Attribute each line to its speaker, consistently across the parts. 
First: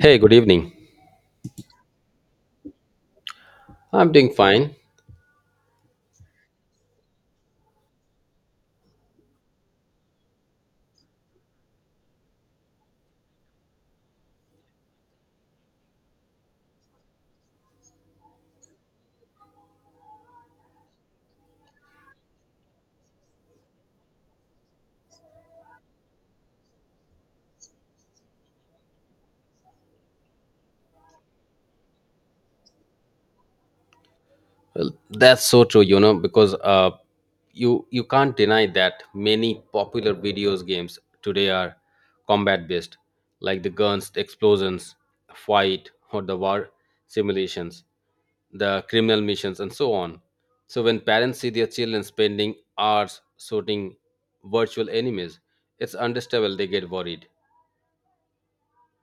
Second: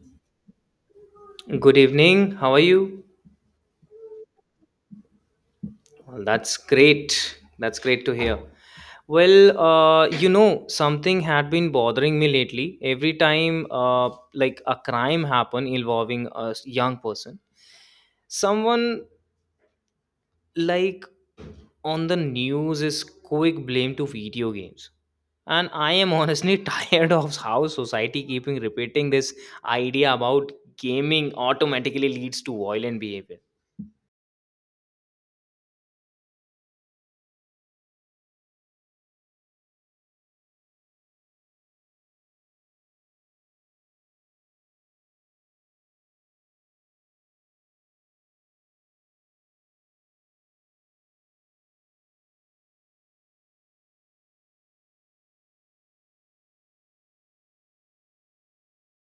Speaker 1: Hey, good evening.
Speaker 2: Good evening. How are you?
Speaker 1: I'm doing fine.
Speaker 2: Well, that's great. That's great to hear. Well, something had been bothering me lately. Every time, like a crime happened involving a young person, someone like on the news is quick blame to video games. And I am honestly tired of how society keeping repeating this idea about gaming automatically leads to violent behavior.
Speaker 1: Well, that's so true, you know, because you can't deny that many popular videos games today are combat based, like the guns, explosions, fight, or the war simulations, the criminal missions, and so on. So when parents see their children spending hours shooting virtual enemies, it's understandable they get worried.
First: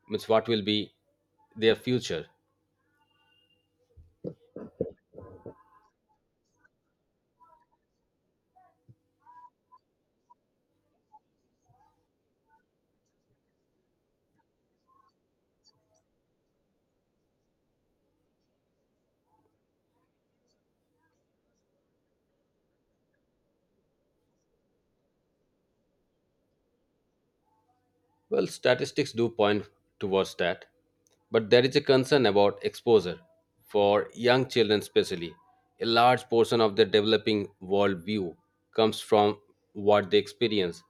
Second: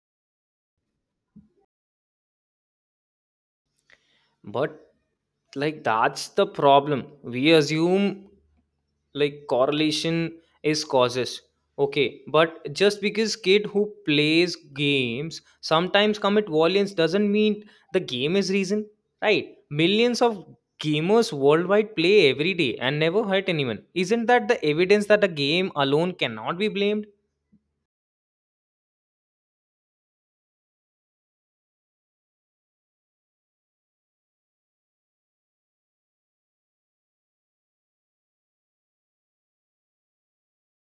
Speaker 1: Means what will be their future?
Speaker 2: But like that's the problem. We assume like correlation is causes. Okay, but just because kid who plays games sometimes commit violence doesn't mean the game is reason, right? Millions of gamers worldwide play every day and never hurt anyone. Isn't that the evidence that a game alone cannot be blamed?
Speaker 1: Well, statistics do point towards that, but there is a concern about exposure for young children, especially. A large portion of their developing world view comes from what they experience.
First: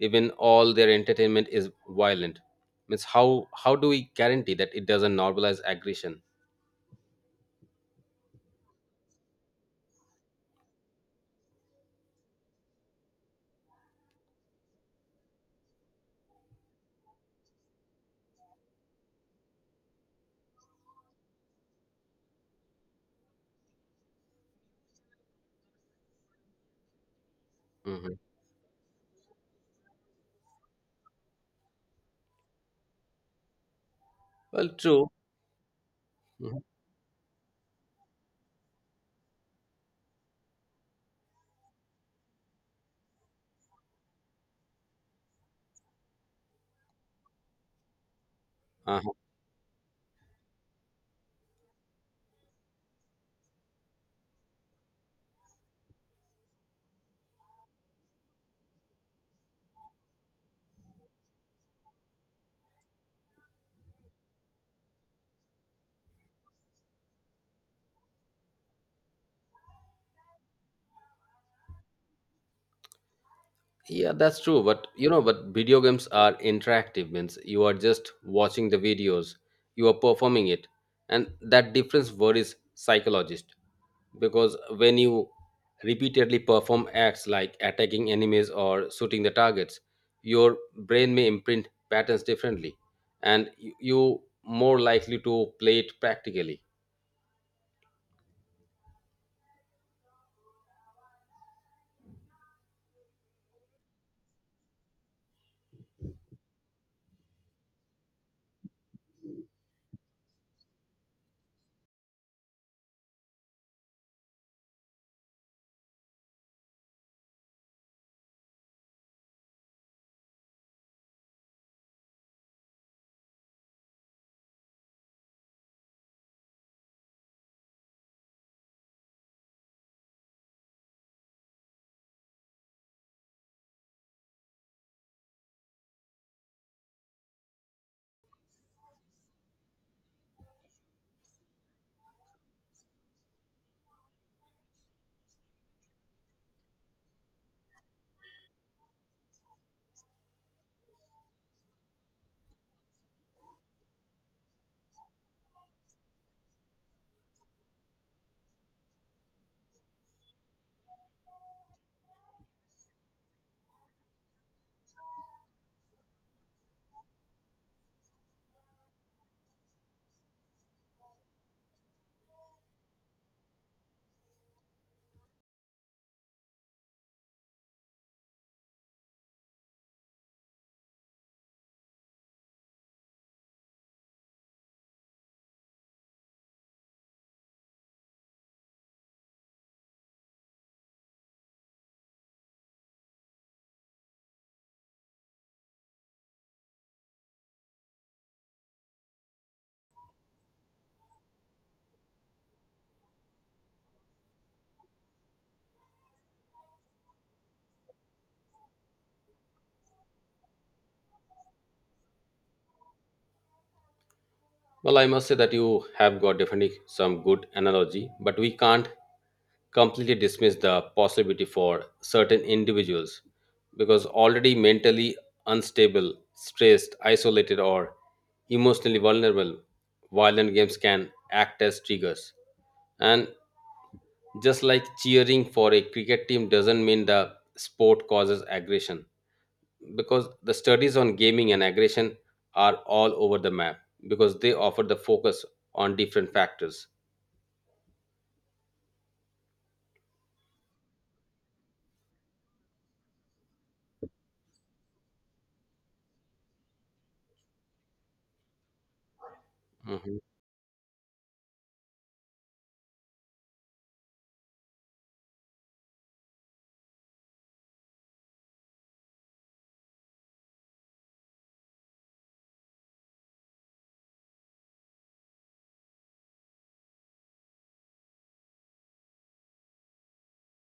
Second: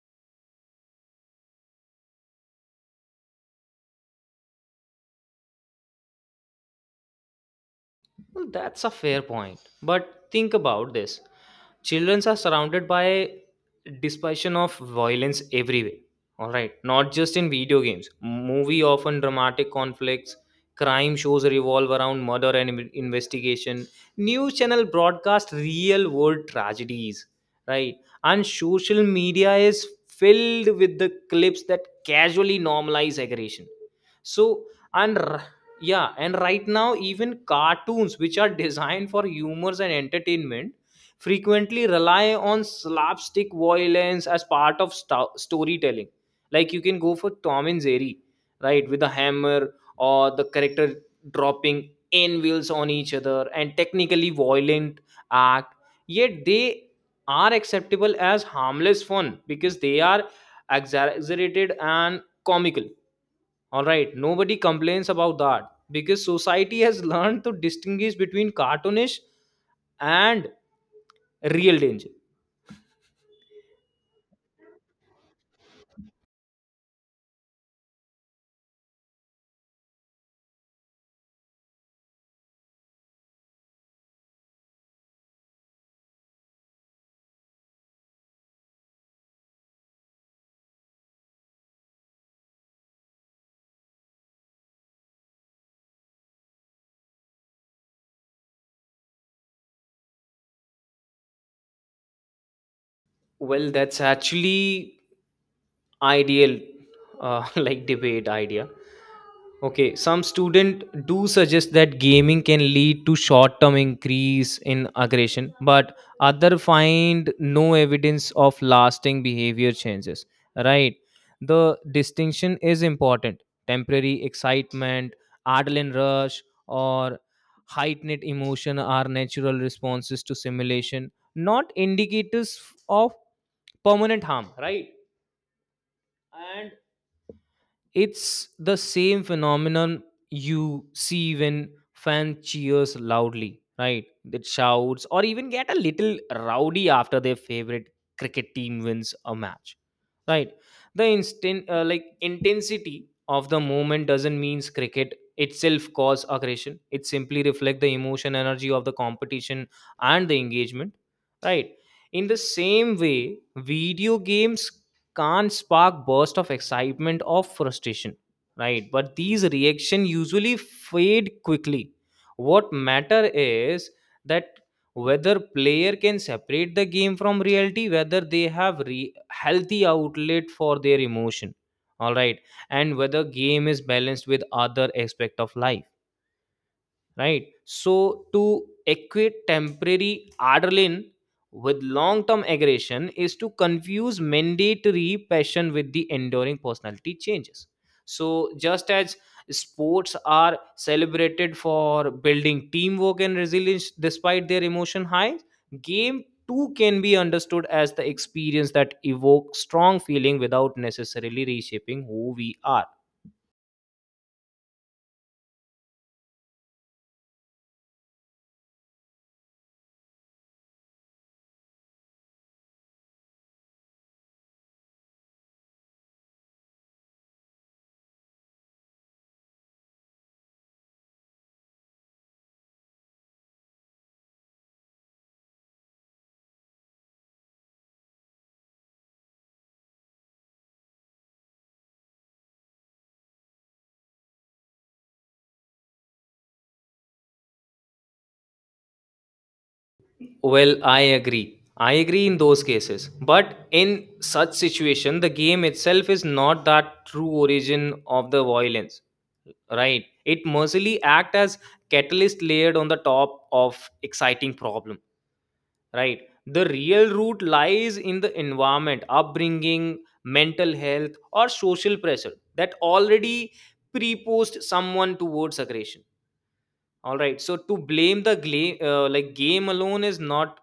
Speaker 1: Even all their entertainment is violent. Means how do we guarantee that it doesn't normalize aggression?
Speaker 2: Well, that's a fair point. But think about this. Children are surrounded by dispersion of violence everywhere. All right, not just in video games. Movie often dramatic conflicts, crime shows revolve around murder and investigation. News channel broadcast real world tragedies, right?
Speaker 1: Mhm.
Speaker 2: And social media is filled with the clips that casually normalize aggression. So
Speaker 1: Well, true.
Speaker 2: and r- yeah and right now even cartoons which are designed for humors and entertainment frequently rely on slapstick violence as part of storytelling, like you can go for Tom and Jerry, right, with a
Speaker 1: Mhm.
Speaker 2: hammer or the character dropping n wheels on each other and technically violent act, yet they are acceptable as harmless fun because they are exaggerated and comical. All right, nobody complains about that because society has learned to distinguish between cartoonish and real danger.
Speaker 1: Yeah, that's true. But you know, but video games are interactive, means you are just watching the videos, you are performing it. And that difference worries psychologists because when you repeatedly perform acts like attacking enemies or shooting the targets, your brain may imprint patterns differently, and you more likely to play it practically.
Speaker 2: Well, that's actually ideal, like debate idea. Okay, some students do suggest that gaming can lead to short-term increase in aggression, but other find no evidence of lasting behavior changes. Right? The distinction is important. Temporary excitement, adrenaline rush, or heightened emotion are natural responses to simulation, not indicators of permanent harm. Right? And it's the same phenomenon you see when fan cheers loudly, right? That shouts or even get a little rowdy after their favorite cricket team wins a match, right? The instant, like intensity of the moment doesn't mean cricket itself cause aggression. It simply reflects the emotion, energy of the competition and the engagement, right? In the same way, video games can spark burst of excitement or frustration, right? But these reaction usually fade quickly. What matter is that whether player can separate the game from reality, whether they have healthy outlet for their emotion, all right, and whether game is balanced with other aspect of life, right? So to equate temporary adrenaline with long term aggression is to confuse mandatory passion with the enduring personality changes. So just as sports are celebrated for building teamwork and resilience despite their emotion highs, game too can be understood as the experience that evokes strong feeling without necessarily reshaping who we are.
Speaker 1: Well, I must say that you have got definitely some good analogy, but we can't completely dismiss the possibility for certain individuals because already mentally unstable, stressed, isolated, or emotionally vulnerable, violent games can act as triggers. And just like cheering for a cricket team doesn't mean the sport causes aggression, because the studies on gaming and aggression are all over the map because they offer the focus on different factors.
Speaker 2: Well, I agree. I agree in those cases. But in such situation, the game itself is not that true origin of the violence, right?
Speaker 1: Mm-hmm.
Speaker 2: It mercifully act as catalyst layered on the top of exciting problem, right? The real root lies in the environment, upbringing, mental health, or social pressure that already prepost someone towards aggression. All right. So to blame the like game alone is not,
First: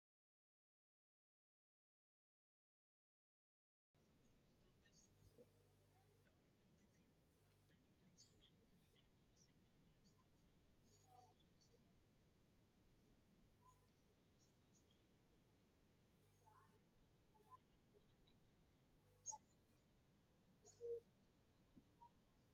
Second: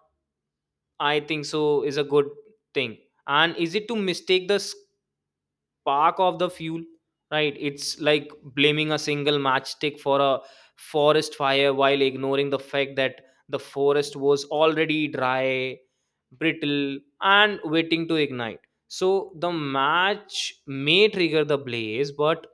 Speaker 2: I think so, is a good thing. And is it to mistake the spark of the fuel? Right? It's like blaming a single matchstick for a forest fire while ignoring the fact that the forest was already dry, brittle, and waiting to ignite. So the match may trigger the blaze, but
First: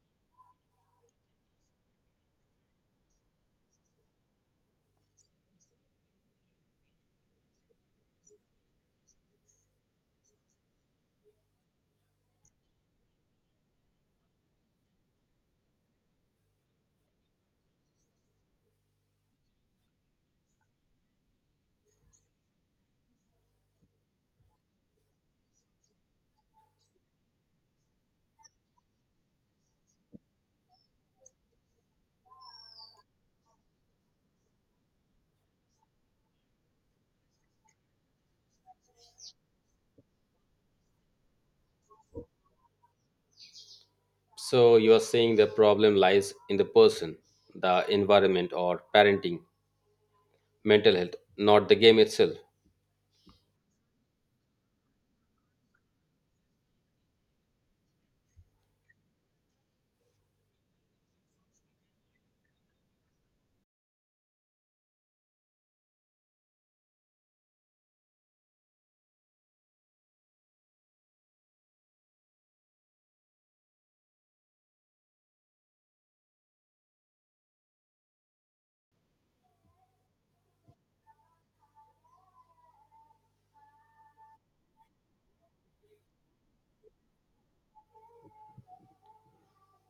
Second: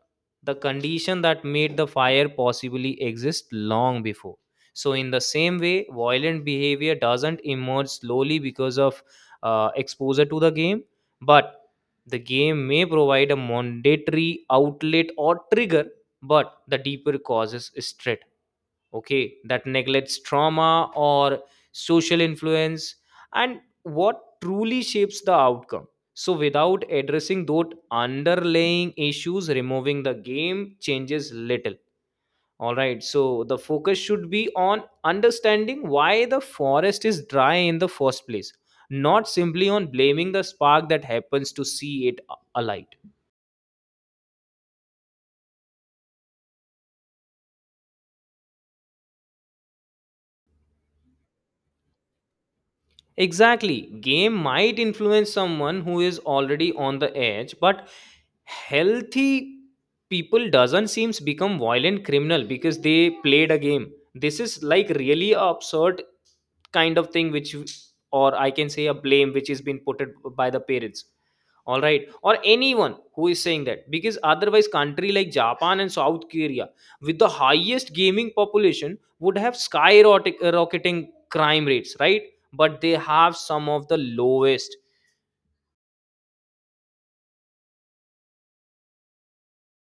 Speaker 2: the condition that made the fire possibly exist long before. So, in the same way, violent behavior doesn't emerge slowly because of exposure to the game, but the game may provide a mandatory outlet or trigger, but the deeper causes is threat, okay, that neglects trauma or social influence and what truly shapes the outcome. So, without addressing those underlying issues, removing the game changes little. All right, so the focus should be on understanding why the forest is dry in the first place, not simply on blaming the spark that happens to see it alight.
Speaker 1: So you are saying the problem lies in the person, the environment, or parenting, mental health, not the game itself.
Speaker 2: Exactly, game might influence someone who is already on the edge, but healthy people doesn't seems become violent criminal because they played a game. This is like really a absurd kind of thing which, or I can say a blame which is being put it by the parents, all right, or anyone who is saying that, because otherwise country like Japan and South Korea with the highest gaming population would have skyrocketing rocketing crime rates, right? But they have some of the lowest.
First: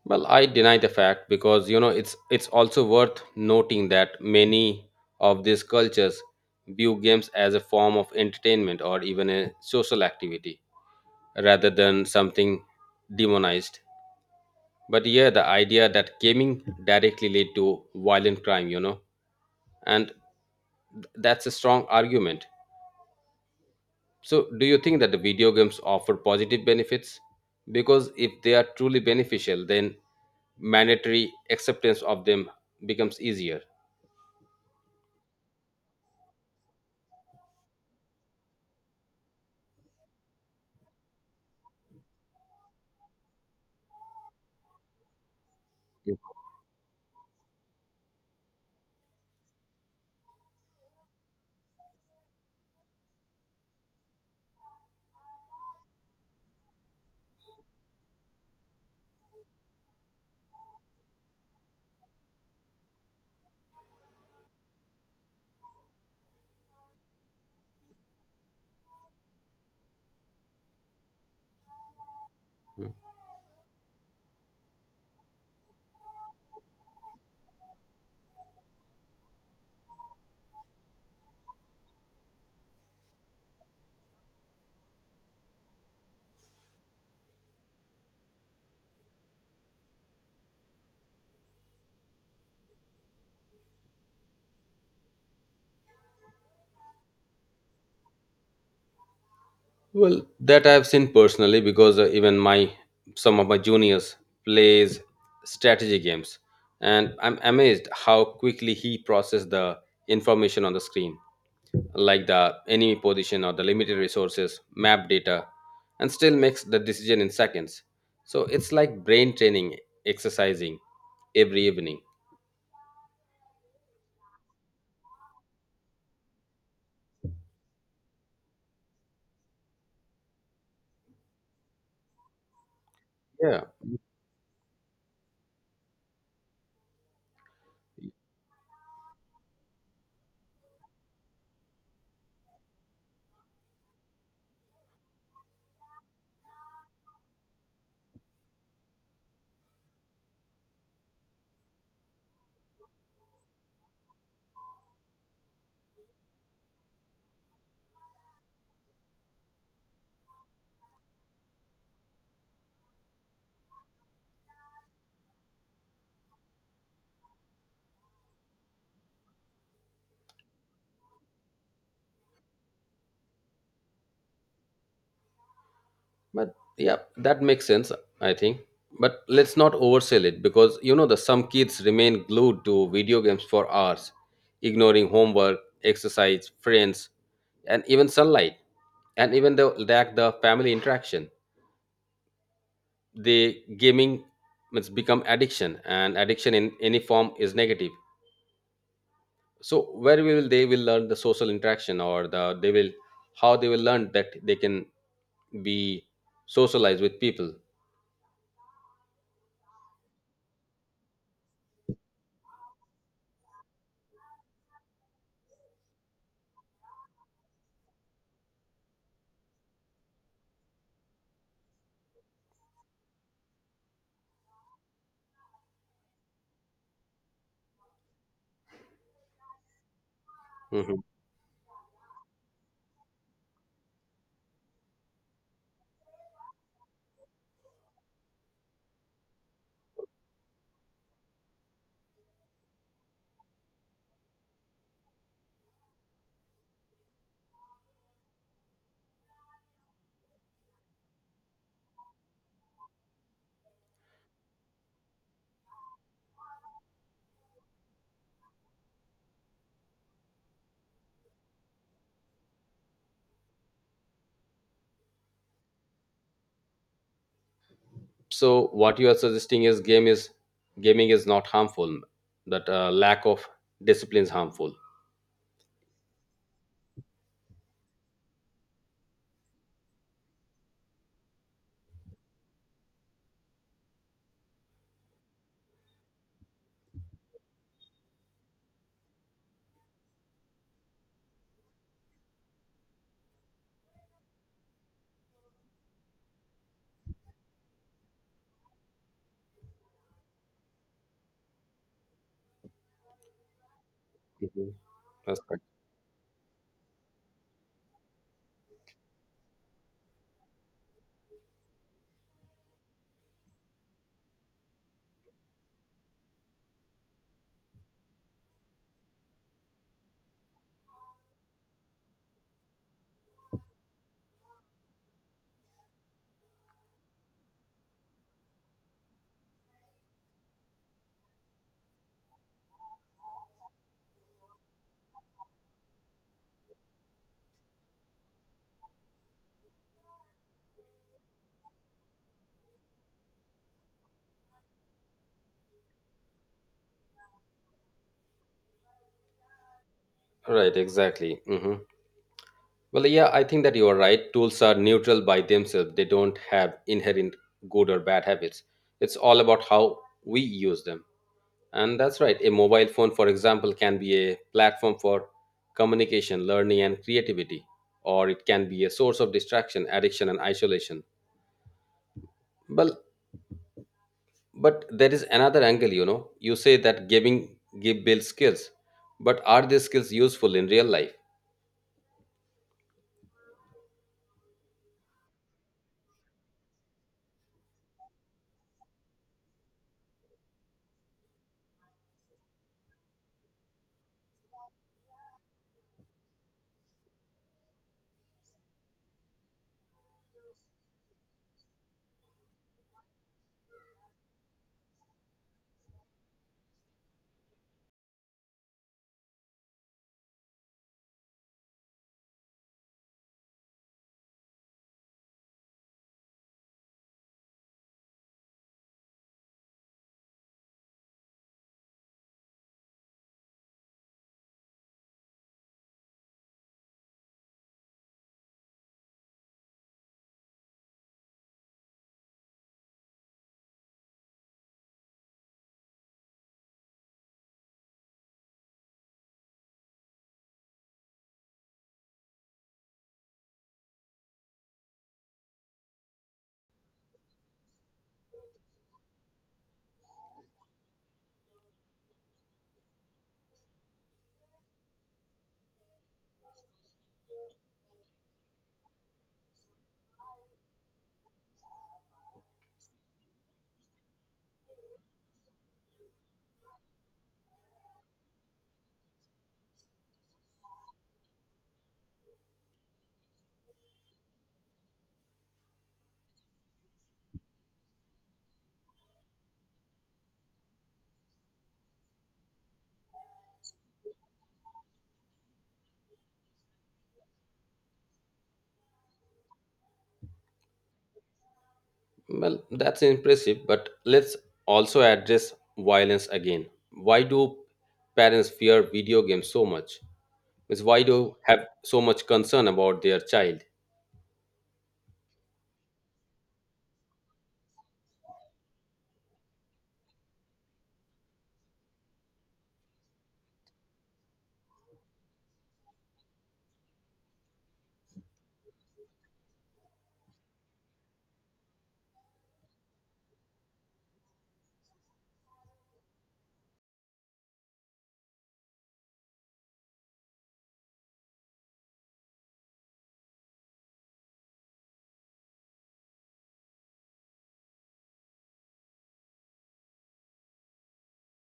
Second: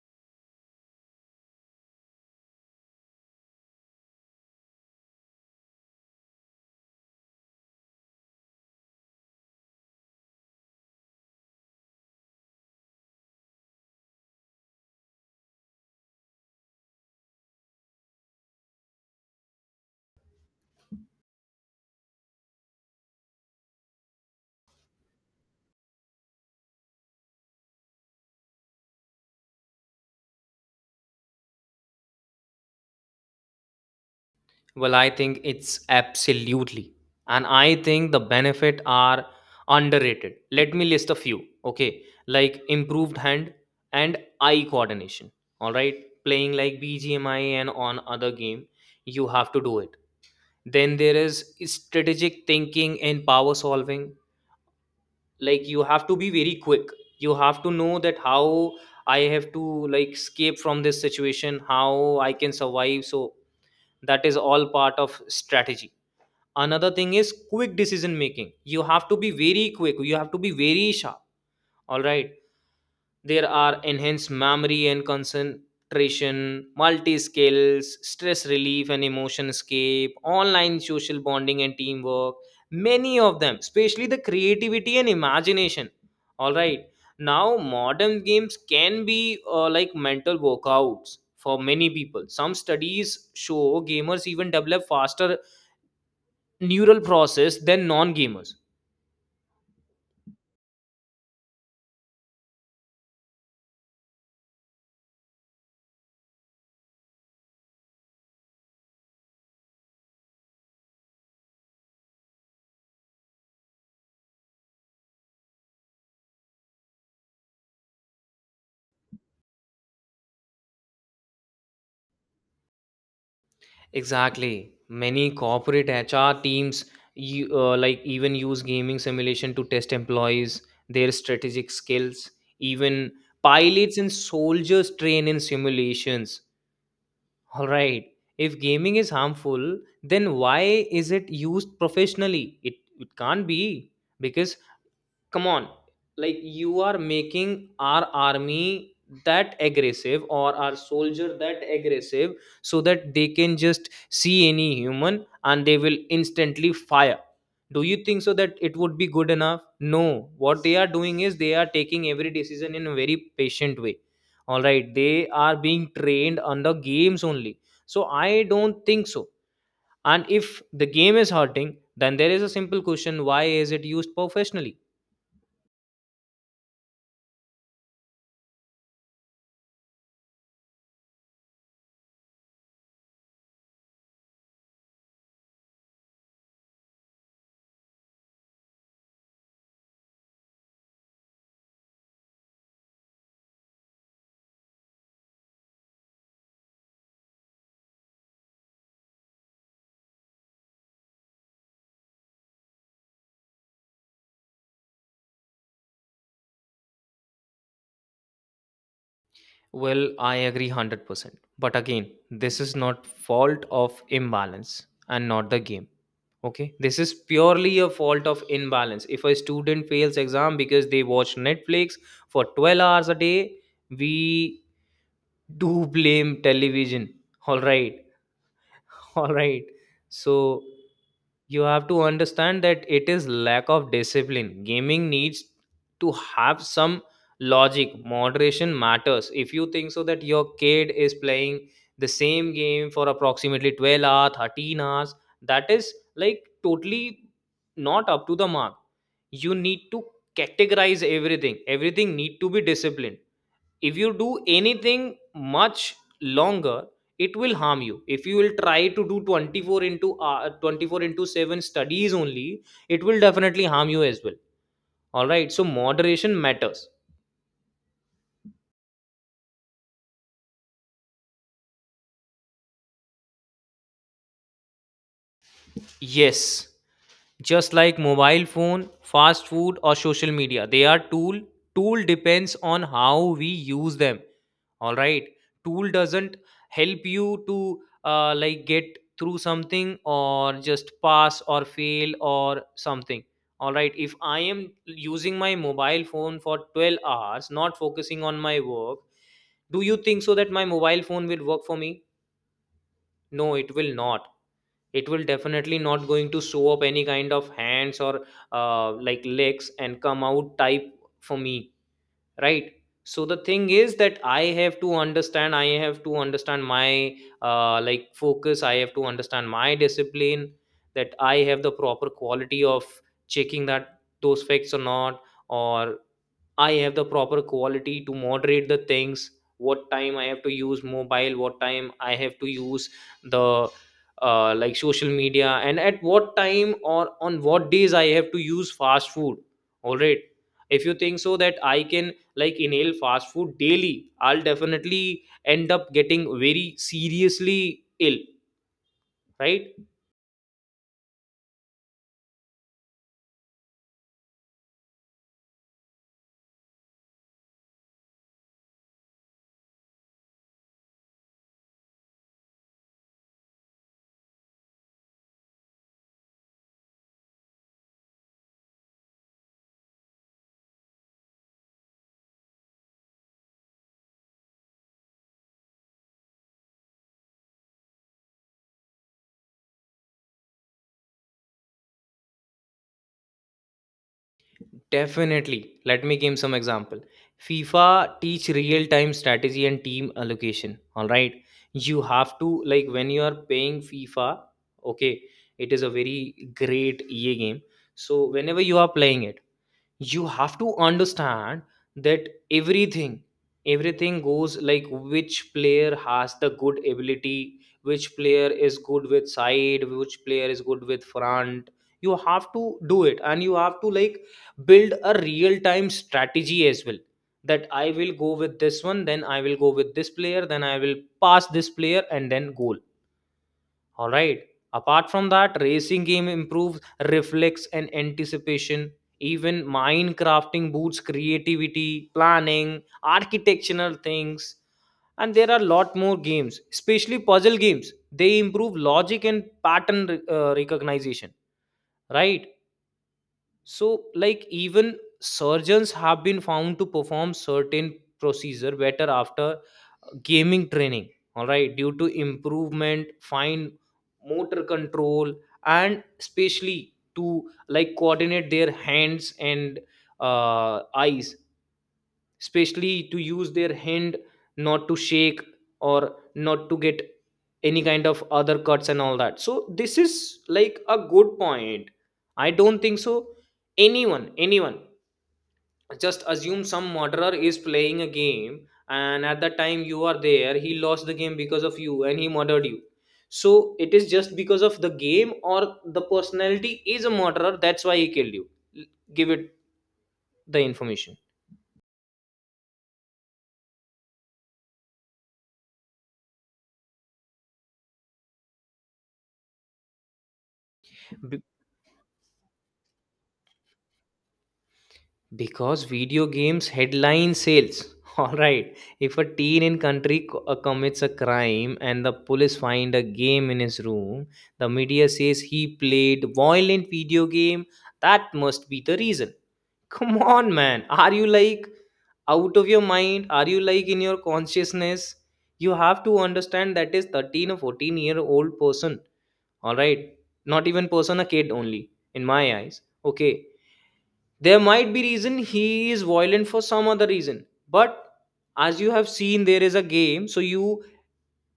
Speaker 1: Well, I deny the fact because you know it's also worth noting that many of these cultures view games as a form of entertainment or even a social activity rather than something demonized. But yeah, the idea that gaming directly lead to violent crime, you know, and that's a strong argument. So, do you think that the video games offer positive benefits? Because if they are truly beneficial, then mandatory acceptance of them becomes easier.
Speaker 2: Well, I think it's absolutely. And I think the benefit are underrated. Let me list a few, okay, like improved hand and eye coordination. All right, playing like BGMI and on other game, you have to do it. Then there is strategic thinking and power solving. Like you have to be very quick, you have to know that how I have to like escape from this situation, how I can survive, so that is all part of strategy. Another thing is quick decision making. You have to be very quick, you have to be very sharp, all right.
Speaker 1: Mhm.
Speaker 2: There are enhanced memory and concentration, multi skills, stress relief and emotion escape, online social bonding and teamwork, many of them, especially the creativity and imagination, all right. Now modern games can be like mental workouts for many people. Some studies show gamers even develop faster neural process than non gamers.
Speaker 1: Well, that I've seen personally because even my some of my juniors plays strategy games, and I'm amazed how quickly he processes the information on the screen, like the enemy position or the limited resources, map data, and still makes the decision in seconds. So it's like brain training, exercising every evening.
Speaker 2: Exactly. Many corporate HR teams like even use gaming simulation to test employees, their strategic skills, even
Speaker 1: Yeah,
Speaker 2: pilots and soldiers train in simulations. All right. If gaming is harmful, then why is it used professionally? It can't be, because come on, like you are making our army that aggressive or our soldier that aggressive so that they can just see any human and they will instantly fire. Do you think so that it would be good enough? No. What they are doing is they are taking every decision in a very patient way, all right. They are being trained under games only. So I don't think so. And if the game is hurting, then there is a simple question, why is it used professionally?
Speaker 1: but yeah, that makes sense, I think. But let's not oversell it because you know the some kids remain glued to video games for hours, ignoring homework, exercise, friends, and even sunlight, and even they lack the family interaction. They gaming, it's become addiction, and addiction in any form is negative. So where will they will learn the social interaction, or the they will how they will learn that they can be socialized with people?
Speaker 2: Well, I agree 100%. But again, this is not fault of imbalance and not the game. Okay? This is purely a fault of imbalance. If a student fails exam because they watch Netflix for 12 hours a day, we do blame television. All right. All right, so
Speaker 1: Mhm.
Speaker 2: you have to understand that it is lack of discipline. Gaming needs to have some logic. Moderation matters. If you think so that your kid is playing the same game for approximately 12 hours, 13 hours, that is like totally not up to the mark. You need to categorize everything. Everything need to be disciplined. If you do anything much longer, it will harm you. If you will try to do 24 into 24 into 7 studies only, it will definitely harm you as well, all right. So moderation matters.
Speaker 1: So what you are suggesting is game is gaming is not harmful, that lack of discipline is harmful.
Speaker 2: Yes, just like mobile phone, fast food, or social media, they are tool. Tool depends on how we use them, all right. Tool doesn't help you to like get through something or just pass or fail or something, all right. If I am using my mobile phone for 12 hours not focusing on my work, do you think so that my mobile phone will work for me? No, it will not.
Speaker 1: Mhm.
Speaker 2: It will
Speaker 1: That's right.
Speaker 2: definitely not going to show up any kind of hands or like legs and come out type for me, right? So the thing is that I have to understand, I have to understand my like focus, I have to understand my discipline, that I have the proper quality of checking that those facts or not, or I have the proper quality to moderate the things, what time I have to use mobile, what time I have to use the like social media, and at what time or on what days I have to use fast food. All right. If you think so that I can like inhale fast food daily, I'll definitely end up getting very seriously ill, right?
Speaker 1: Right, exactly. Mhm. Well, yeah, I think that you are right. Tools are neutral by themselves, they don't have inherent good or bad habits. It's all about how we use them. And that's right. A mobile phone, for example, can be a platform for communication, learning, and creativity, or it can be a source of distraction, addiction, and isolation. Well, but there is another angle, you know. You say that giving give builds skills, but are these skills useful in real life?
Speaker 2: Definitely. Let me give some example. FIFA teach real time strategy and team allocation. All right. You have to like, when you are paying FIFA, okay, it is a very great EA game. So whenever you are playing it, you have to understand that everything goes like which player has the good ability, which player is good with side, which player is good with front. You have to do it and you have to like build a real time strategy as well, that I will go with this one, then I will go with this player, then I will pass this player and then goal, all right. Apart from that, racing game improves reflex and anticipation. Even Minecrafting boosts creativity, planning, architectural things. And there are a lot more games, especially puzzle games. They improve logic and pattern recognition, right? So, like even surgeons have been found to perform certain procedure better after gaming training. All right, due to improvement, fine motor control, and especially to like coordinate their hands and eyes, especially to use their hand not to shake or not to get any kind of other cuts and all that. So this is like a good point. I don't think so anyone just assume some murderer is playing a game and at the time you are there he lost the game because of you and he murdered you. So it is just because of the game or the personality is a murderer, that's why he killed you. L- Give it the information.
Speaker 1: Well, that's impressive, but let's also address violence again. Why do parents fear video games so much? Means why do have so much concern about their child?
Speaker 2: Because video games headline sales. All right. If a teen in country commits a crime and the police find a game in his room, the media says he played violent video game. That must be the reason. Come on, man. Are you like out of your mind? Are you like in your consciousness? You have to understand that is 13 or 14-year-old person. All right. Not even person, a kid only in my eyes. Okay, there might be reason he is violent for some other reason, but as you have seen there is a game, so you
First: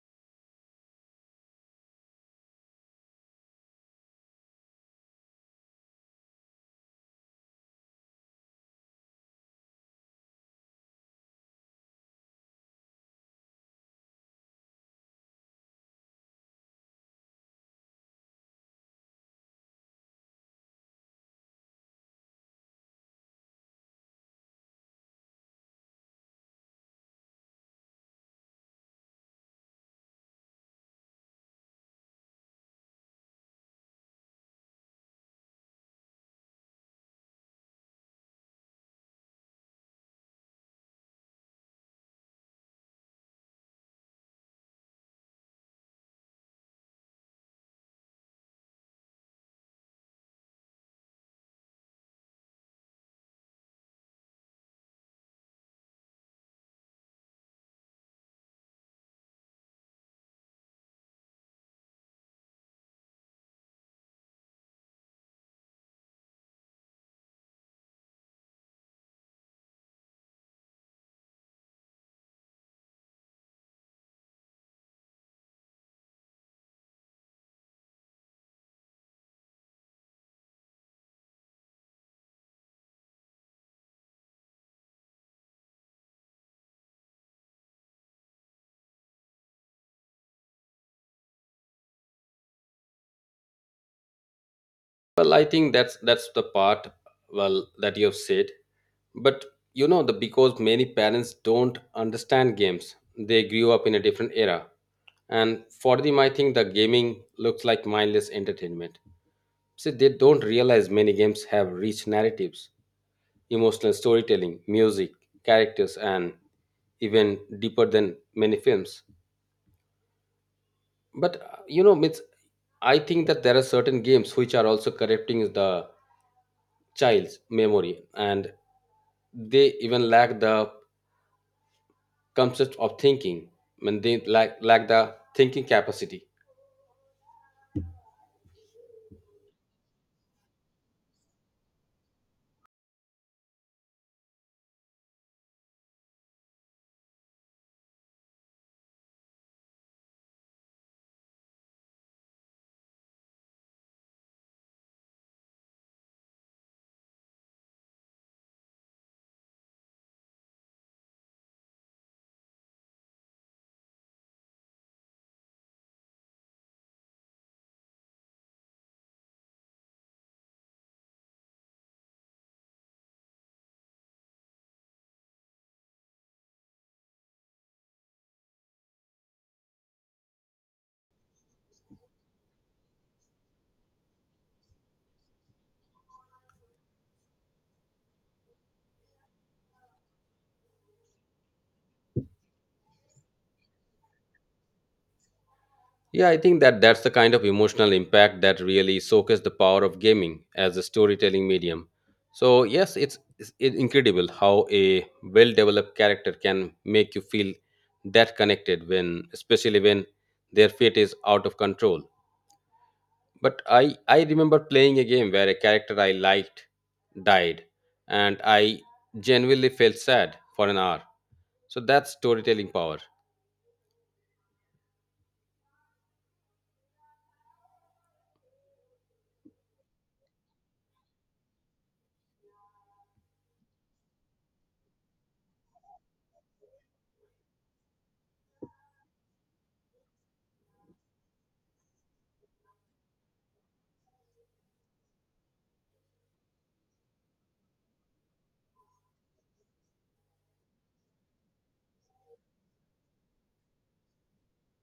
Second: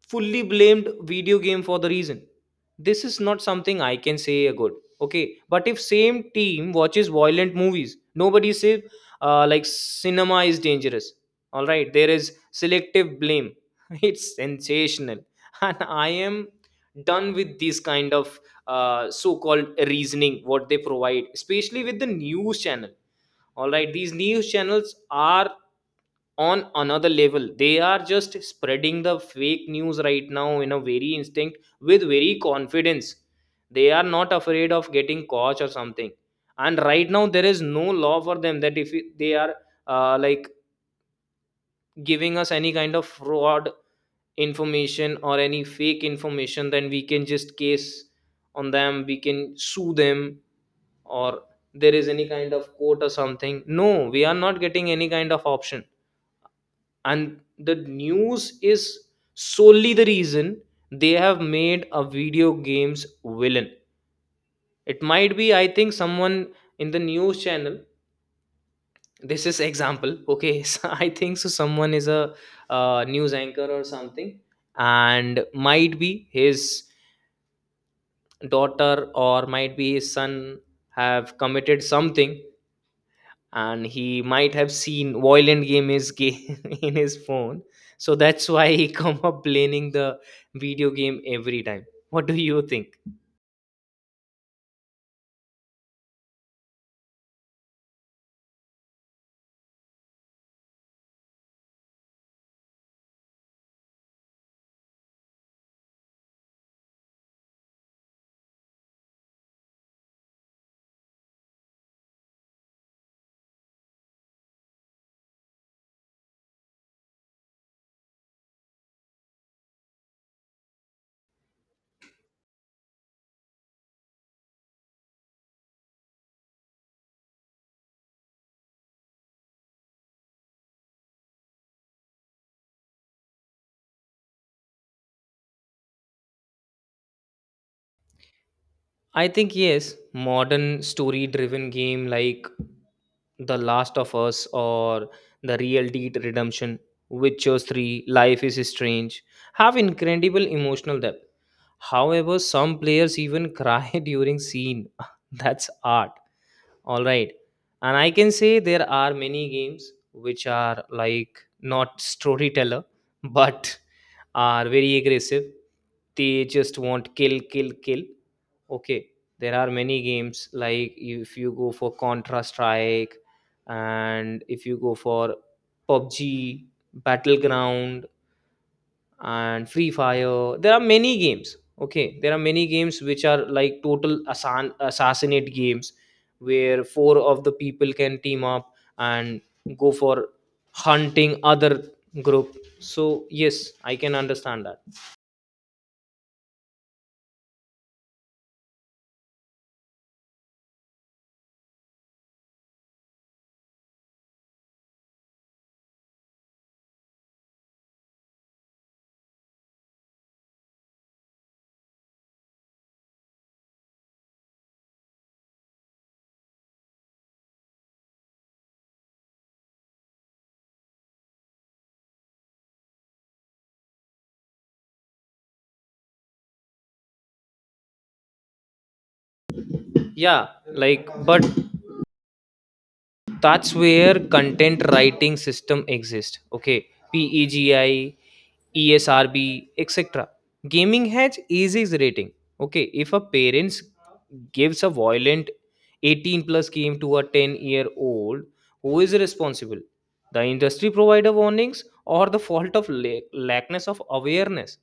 Speaker 2: fully blamed video game for the reason. This is not something I can say a good. Okay, but if same team watches violent movies, nobody says like cinema is dangerous. All right, there is selective blame. It's sensational, and I am done with this kind of so-called reasoning what they provide, especially with the news channel. All right, these news channels are on another level. They are just spreading the fake news right now in a very instinct with very confidence. They are not afraid of getting caught or something, and right now there is no law for them that if they are like giving us any kind of fraud information or any fake information, then we can just case on them, we can sue them, or there is any kind of quote or something. No, we are not getting any kind of option. And the news is solely the reason they have made a video games villain. It might be, I think someone in the news channel, this is example. Okay. So I think so someone is a news anchor or something, and might be his daughter or might be his son have committed something, and he might have seen violent game in his phone. So that's why he come up playing the video game every time. What do you think?
Speaker 1: Well, I think that's the part well that you have said. But you know the because many parents don't understand games. They grew up in a different era. And for them, I think the gaming looks like mindless entertainment. See, they don't realize many games have rich narratives, emotional storytelling, music, characters, and even deeper than many films. But you know, it's, I think that there are certain games which are also corrupting the child's memory, and they even lack the concept of thinking, and they lack the thinking capacity.
Speaker 2: I think yes, modern story driven game like The Last of Us or The Real Deed Redemption, Witcher 3, Life is Strange have incredible emotional depth. However, some players even cry during scene. That's art. All right. And I can say there are many games which are like not storyteller, but are very aggressive. They just want kill, kill, kill. Okay. There are many games like if you go for Contra Strike and if you go for PUBG, Battleground, and free fire, there are many games. Okay, there are many games which are like total assassinate games where four of the people can team up and go for hunting other group. So yes, I can understand that.
Speaker 1: Yeah, I think that that's the kind of emotional impact that really showcases the power of gaming as a storytelling medium. So yes, it's incredible how a well-developed character can make you feel that connected when, especially when their fate is out of control. But I remember playing a game where a character I liked died, and I genuinely felt sad for an hour. So that's storytelling power.
Speaker 2: Yeah like, but that's where content writing system exist. Okay, PEGI, ESRB, etc., gaming has easy rating. Okay, if a parents gives a violent 18 plus game to a 10-year old, who is responsible? The industry provider warnings, or the fault of lackness of awareness?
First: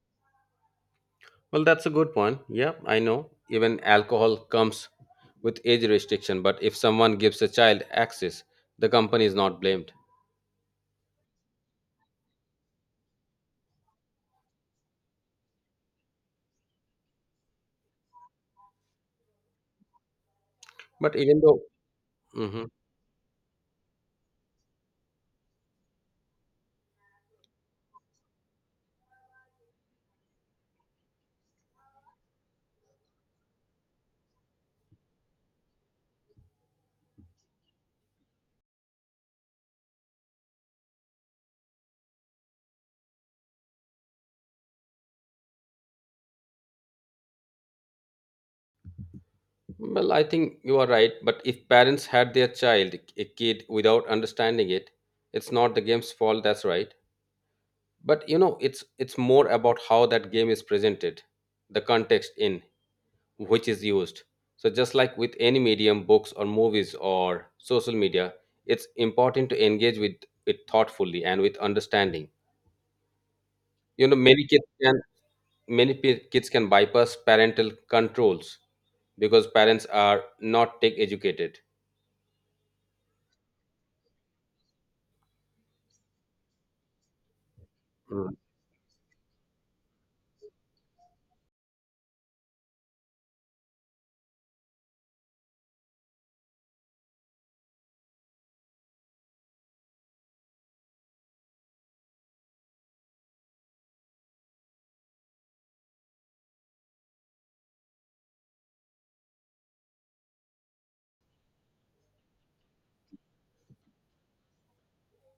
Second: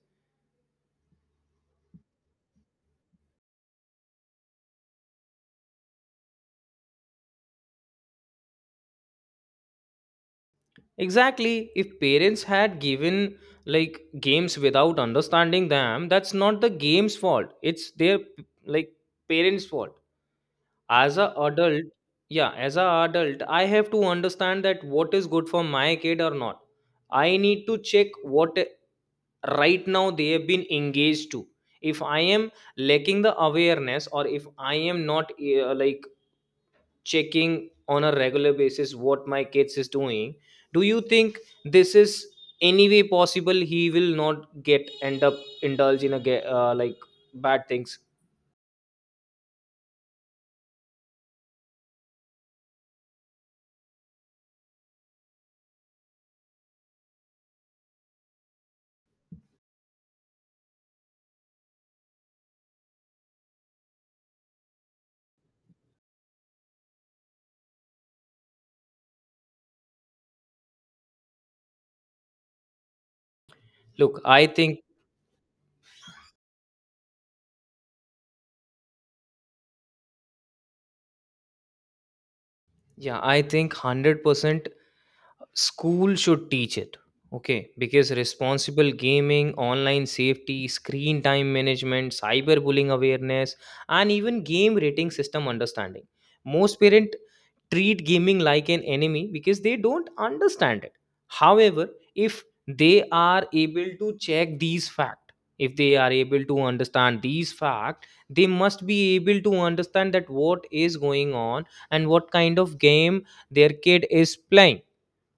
Speaker 1: Well, that's a good point. Yeah, I know. Even alcohol comes with age restriction, but if someone gives a child access, the company is not blamed.
Speaker 2: Exactly. If parents had given like games without understanding them, that's not the game's fault. It's their like parents' fault.
Speaker 1: But
Speaker 2: As a
Speaker 1: even though,
Speaker 2: adult, yeah,
Speaker 1: Mhm.
Speaker 2: as a adult, I have to understand that what is good for my kid or not. I need to check what right now they have been engaged to. If I am lacking the awareness, or if I am not like checking on a regular basis what my kids is doing, do you think this is any way possible he will not get end up indulge in a like bad things?
Speaker 1: well, I think you are right. But if parents had their child, a kid, without understanding it, it's not the game's fault. That's right. But you know, it's more about how that game is presented, the context in which is used. So, just like with any medium, books or movies or social media, it's important to engage with it thoughtfully and with understanding. You know,
Speaker 2: Look, I
Speaker 1: many kids
Speaker 2: think,
Speaker 1: can many kids can bypass parental controls because parents are not tech educated.
Speaker 2: yeah, I think 100% school should teach it. Okay, because
Speaker 1: Mm.
Speaker 2: responsible gaming, online safety, screen time management, cyberbullying awareness, and even game rating system understanding. Most parent treat gaming like an enemy because they don't understand it. However, if they are able to check these facts, if they are able to understand these facts, they must be able to understand that what is going on and what kind of game their kid is playing.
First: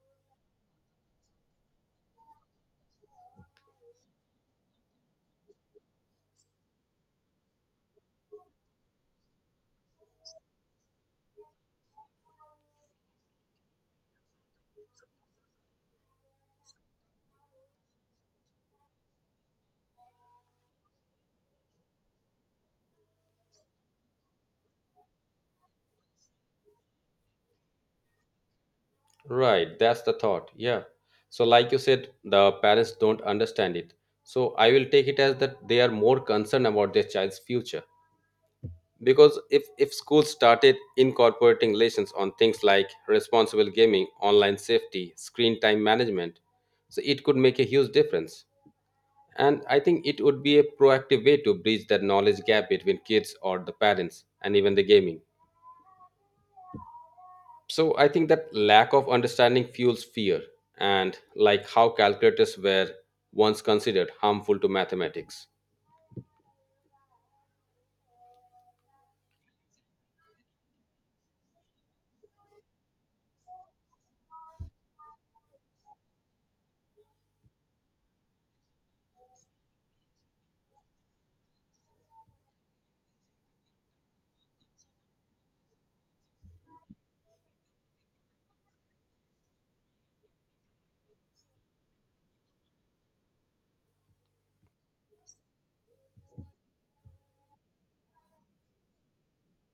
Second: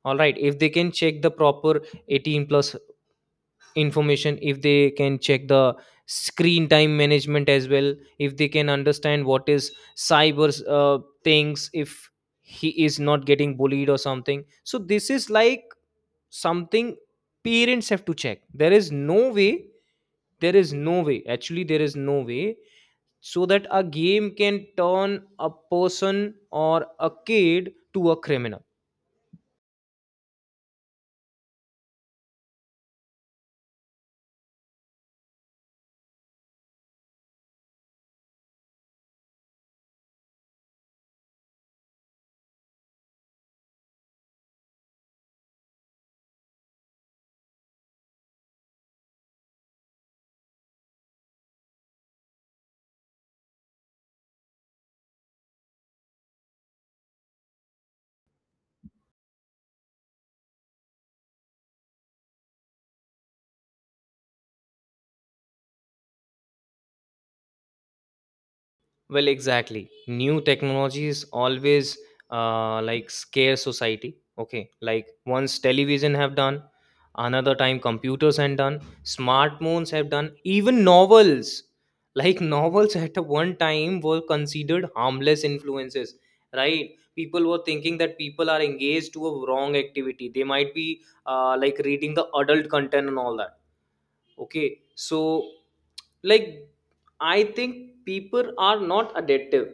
Speaker 2: All right, if they can check the proper 18 plus information, if they can check the screen time management as well, if they can understand what is cyber things, if he is not getting bullied or something, so this is like something parents have to check. There is no way, there is no way actually, there is no way so that a game can turn a person or a kid to a criminal.
Speaker 1: Right, that's the thought. Yeah. So, like you said, the parents don't understand it. So, I will take it as that they are more concerned about their child's future. Because if schools started incorporating lessons on things like responsible gaming, online safety, screen time management, so it could make a huge difference, and I think it would be a proactive way to bridge that knowledge gap between kids or the parents and even the gaming. So I think that lack of understanding fuels fear, and like how calculators were once considered harmful to mathematics.
Speaker 2: Well, exactly. New technologies always like scare society. Okay, like once television have done, another time computers have done, smartphones have done, even novels. Like novels at a one time were considered harmless influences, right? People were thinking that people are engaged to a wrong activity. They might be like reading the adult content and all that. Okay, so like I think people are not adaptive.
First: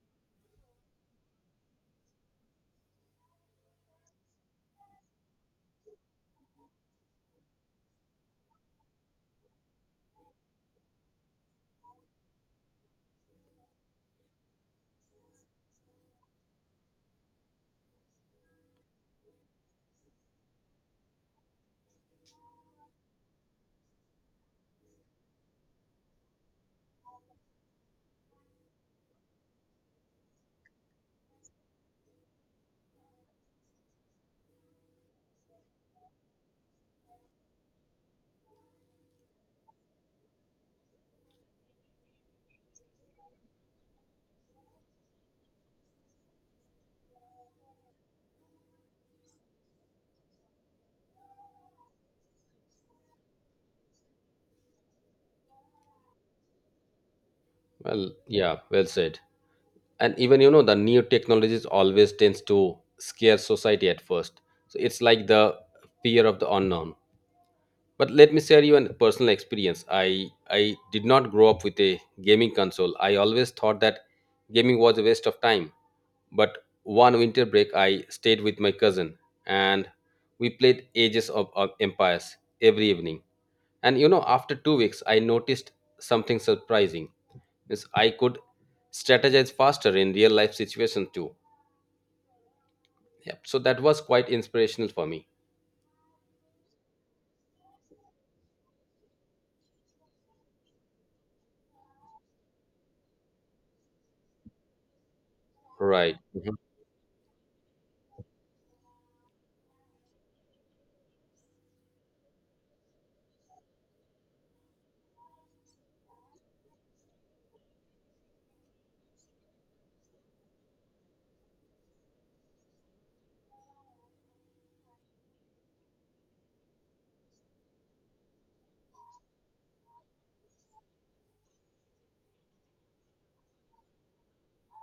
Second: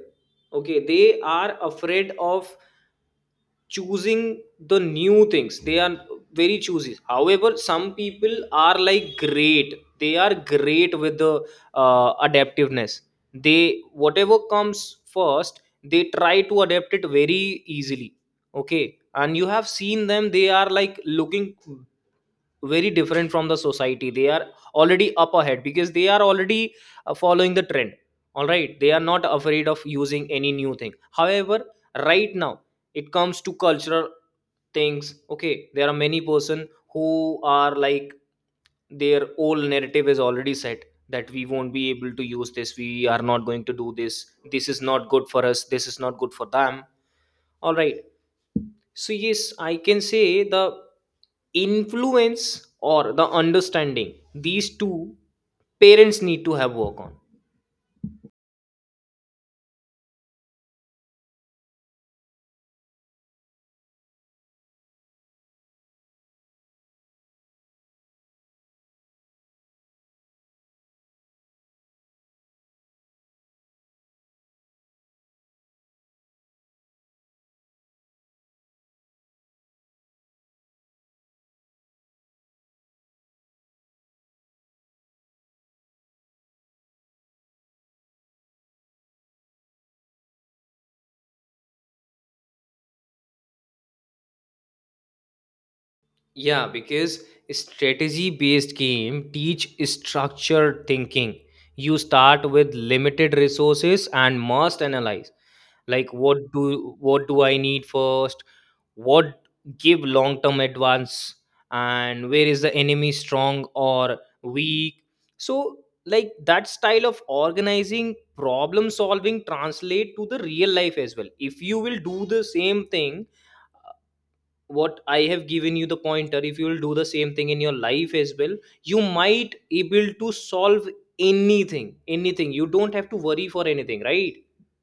Speaker 2: Okay, they are afraid of choosing the new things. They are very choosy. However, some people are like great. They are great with the adaptiveness. They whatever comes first, they try to adapt it very easily. Okay, and you have seen them. They are like looking very different from the society. They are already up ahead because they are already following the trend. All right, they are not afraid of using any new thing. However, right now it comes to cultural things. Okay, there are many person who are like their old narrative is already set that we won't be able to use this, we are not going to do this, this is not good for us, this is not good for them. All right, so yes, I can say the influence or the understanding, these two parents need to have work on.
Speaker 1: Well, yeah, well said. And even you know the new technologies always tends to scare society at first, so it's like the fear of the unknown. But let me share you a personal experience. I did not grow up with a gaming console. I always thought that gaming was a waste of time. But one winter break, I stayed with my cousin and we played Ages of Empires every evening. And you know, after 2 weeks, I noticed something surprising. Means I could strategize faster in real life situations too. Yep. So that was quite inspirational for me.
Speaker 2: Yeah, because strategy based game teach structured thinking. You start with limited resources and must analyze like
Speaker 1: Right.
Speaker 2: what do I need first, what give long term advance, and where is the enemy strong or weak. So like that style of organizing problem solving translate to the real life as well. If you will do the same thing, uh, what I have given you the pointer, if you will do the same thing in your life as well, you might able to solve anything. Anything, you don't have to worry for anything, right?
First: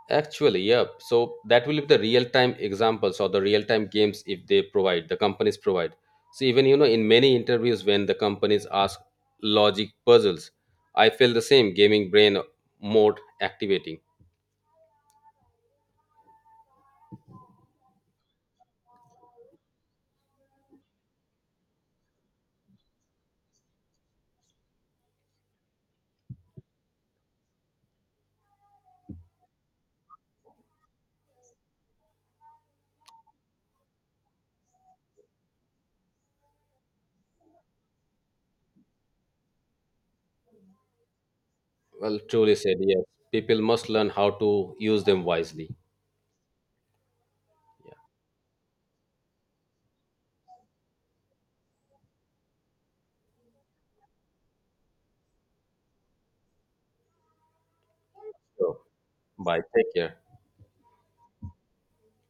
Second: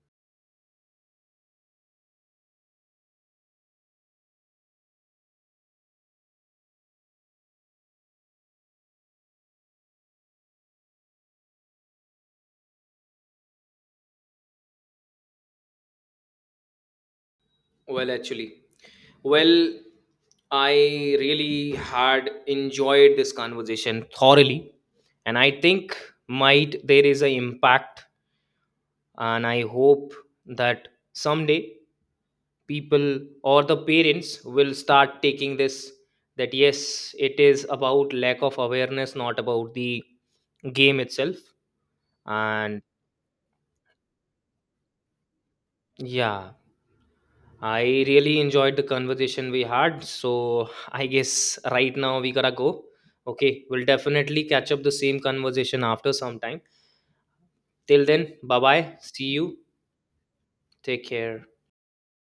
Speaker 1: Actually, yeah. So that will be the real-time examples or the real-time games if they provide, the companies provide. So even you know, in many interviews when the companies ask logic puzzles, I feel the same gaming brain mode activating.
Speaker 2: Well actually, well, I really had enjoyed this conversation thoroughly, and I think might there is an impact, and I hope that someday people or the parents will start taking this, that yes, it is about lack of awareness, not about the game itself,
Speaker 1: Well, truly said,
Speaker 2: and
Speaker 1: yes. People must learn how to use them wisely.
Speaker 2: yeah, I
Speaker 1: Yeah.
Speaker 2: really enjoyed the conversation we had. So I guess right now we gotta go. Okay, we'll definitely catch up the same conversation after some time. Till then, bye
Speaker 1: So
Speaker 2: bye. See you.
Speaker 1: bye. Take care.
Speaker 2: Take care.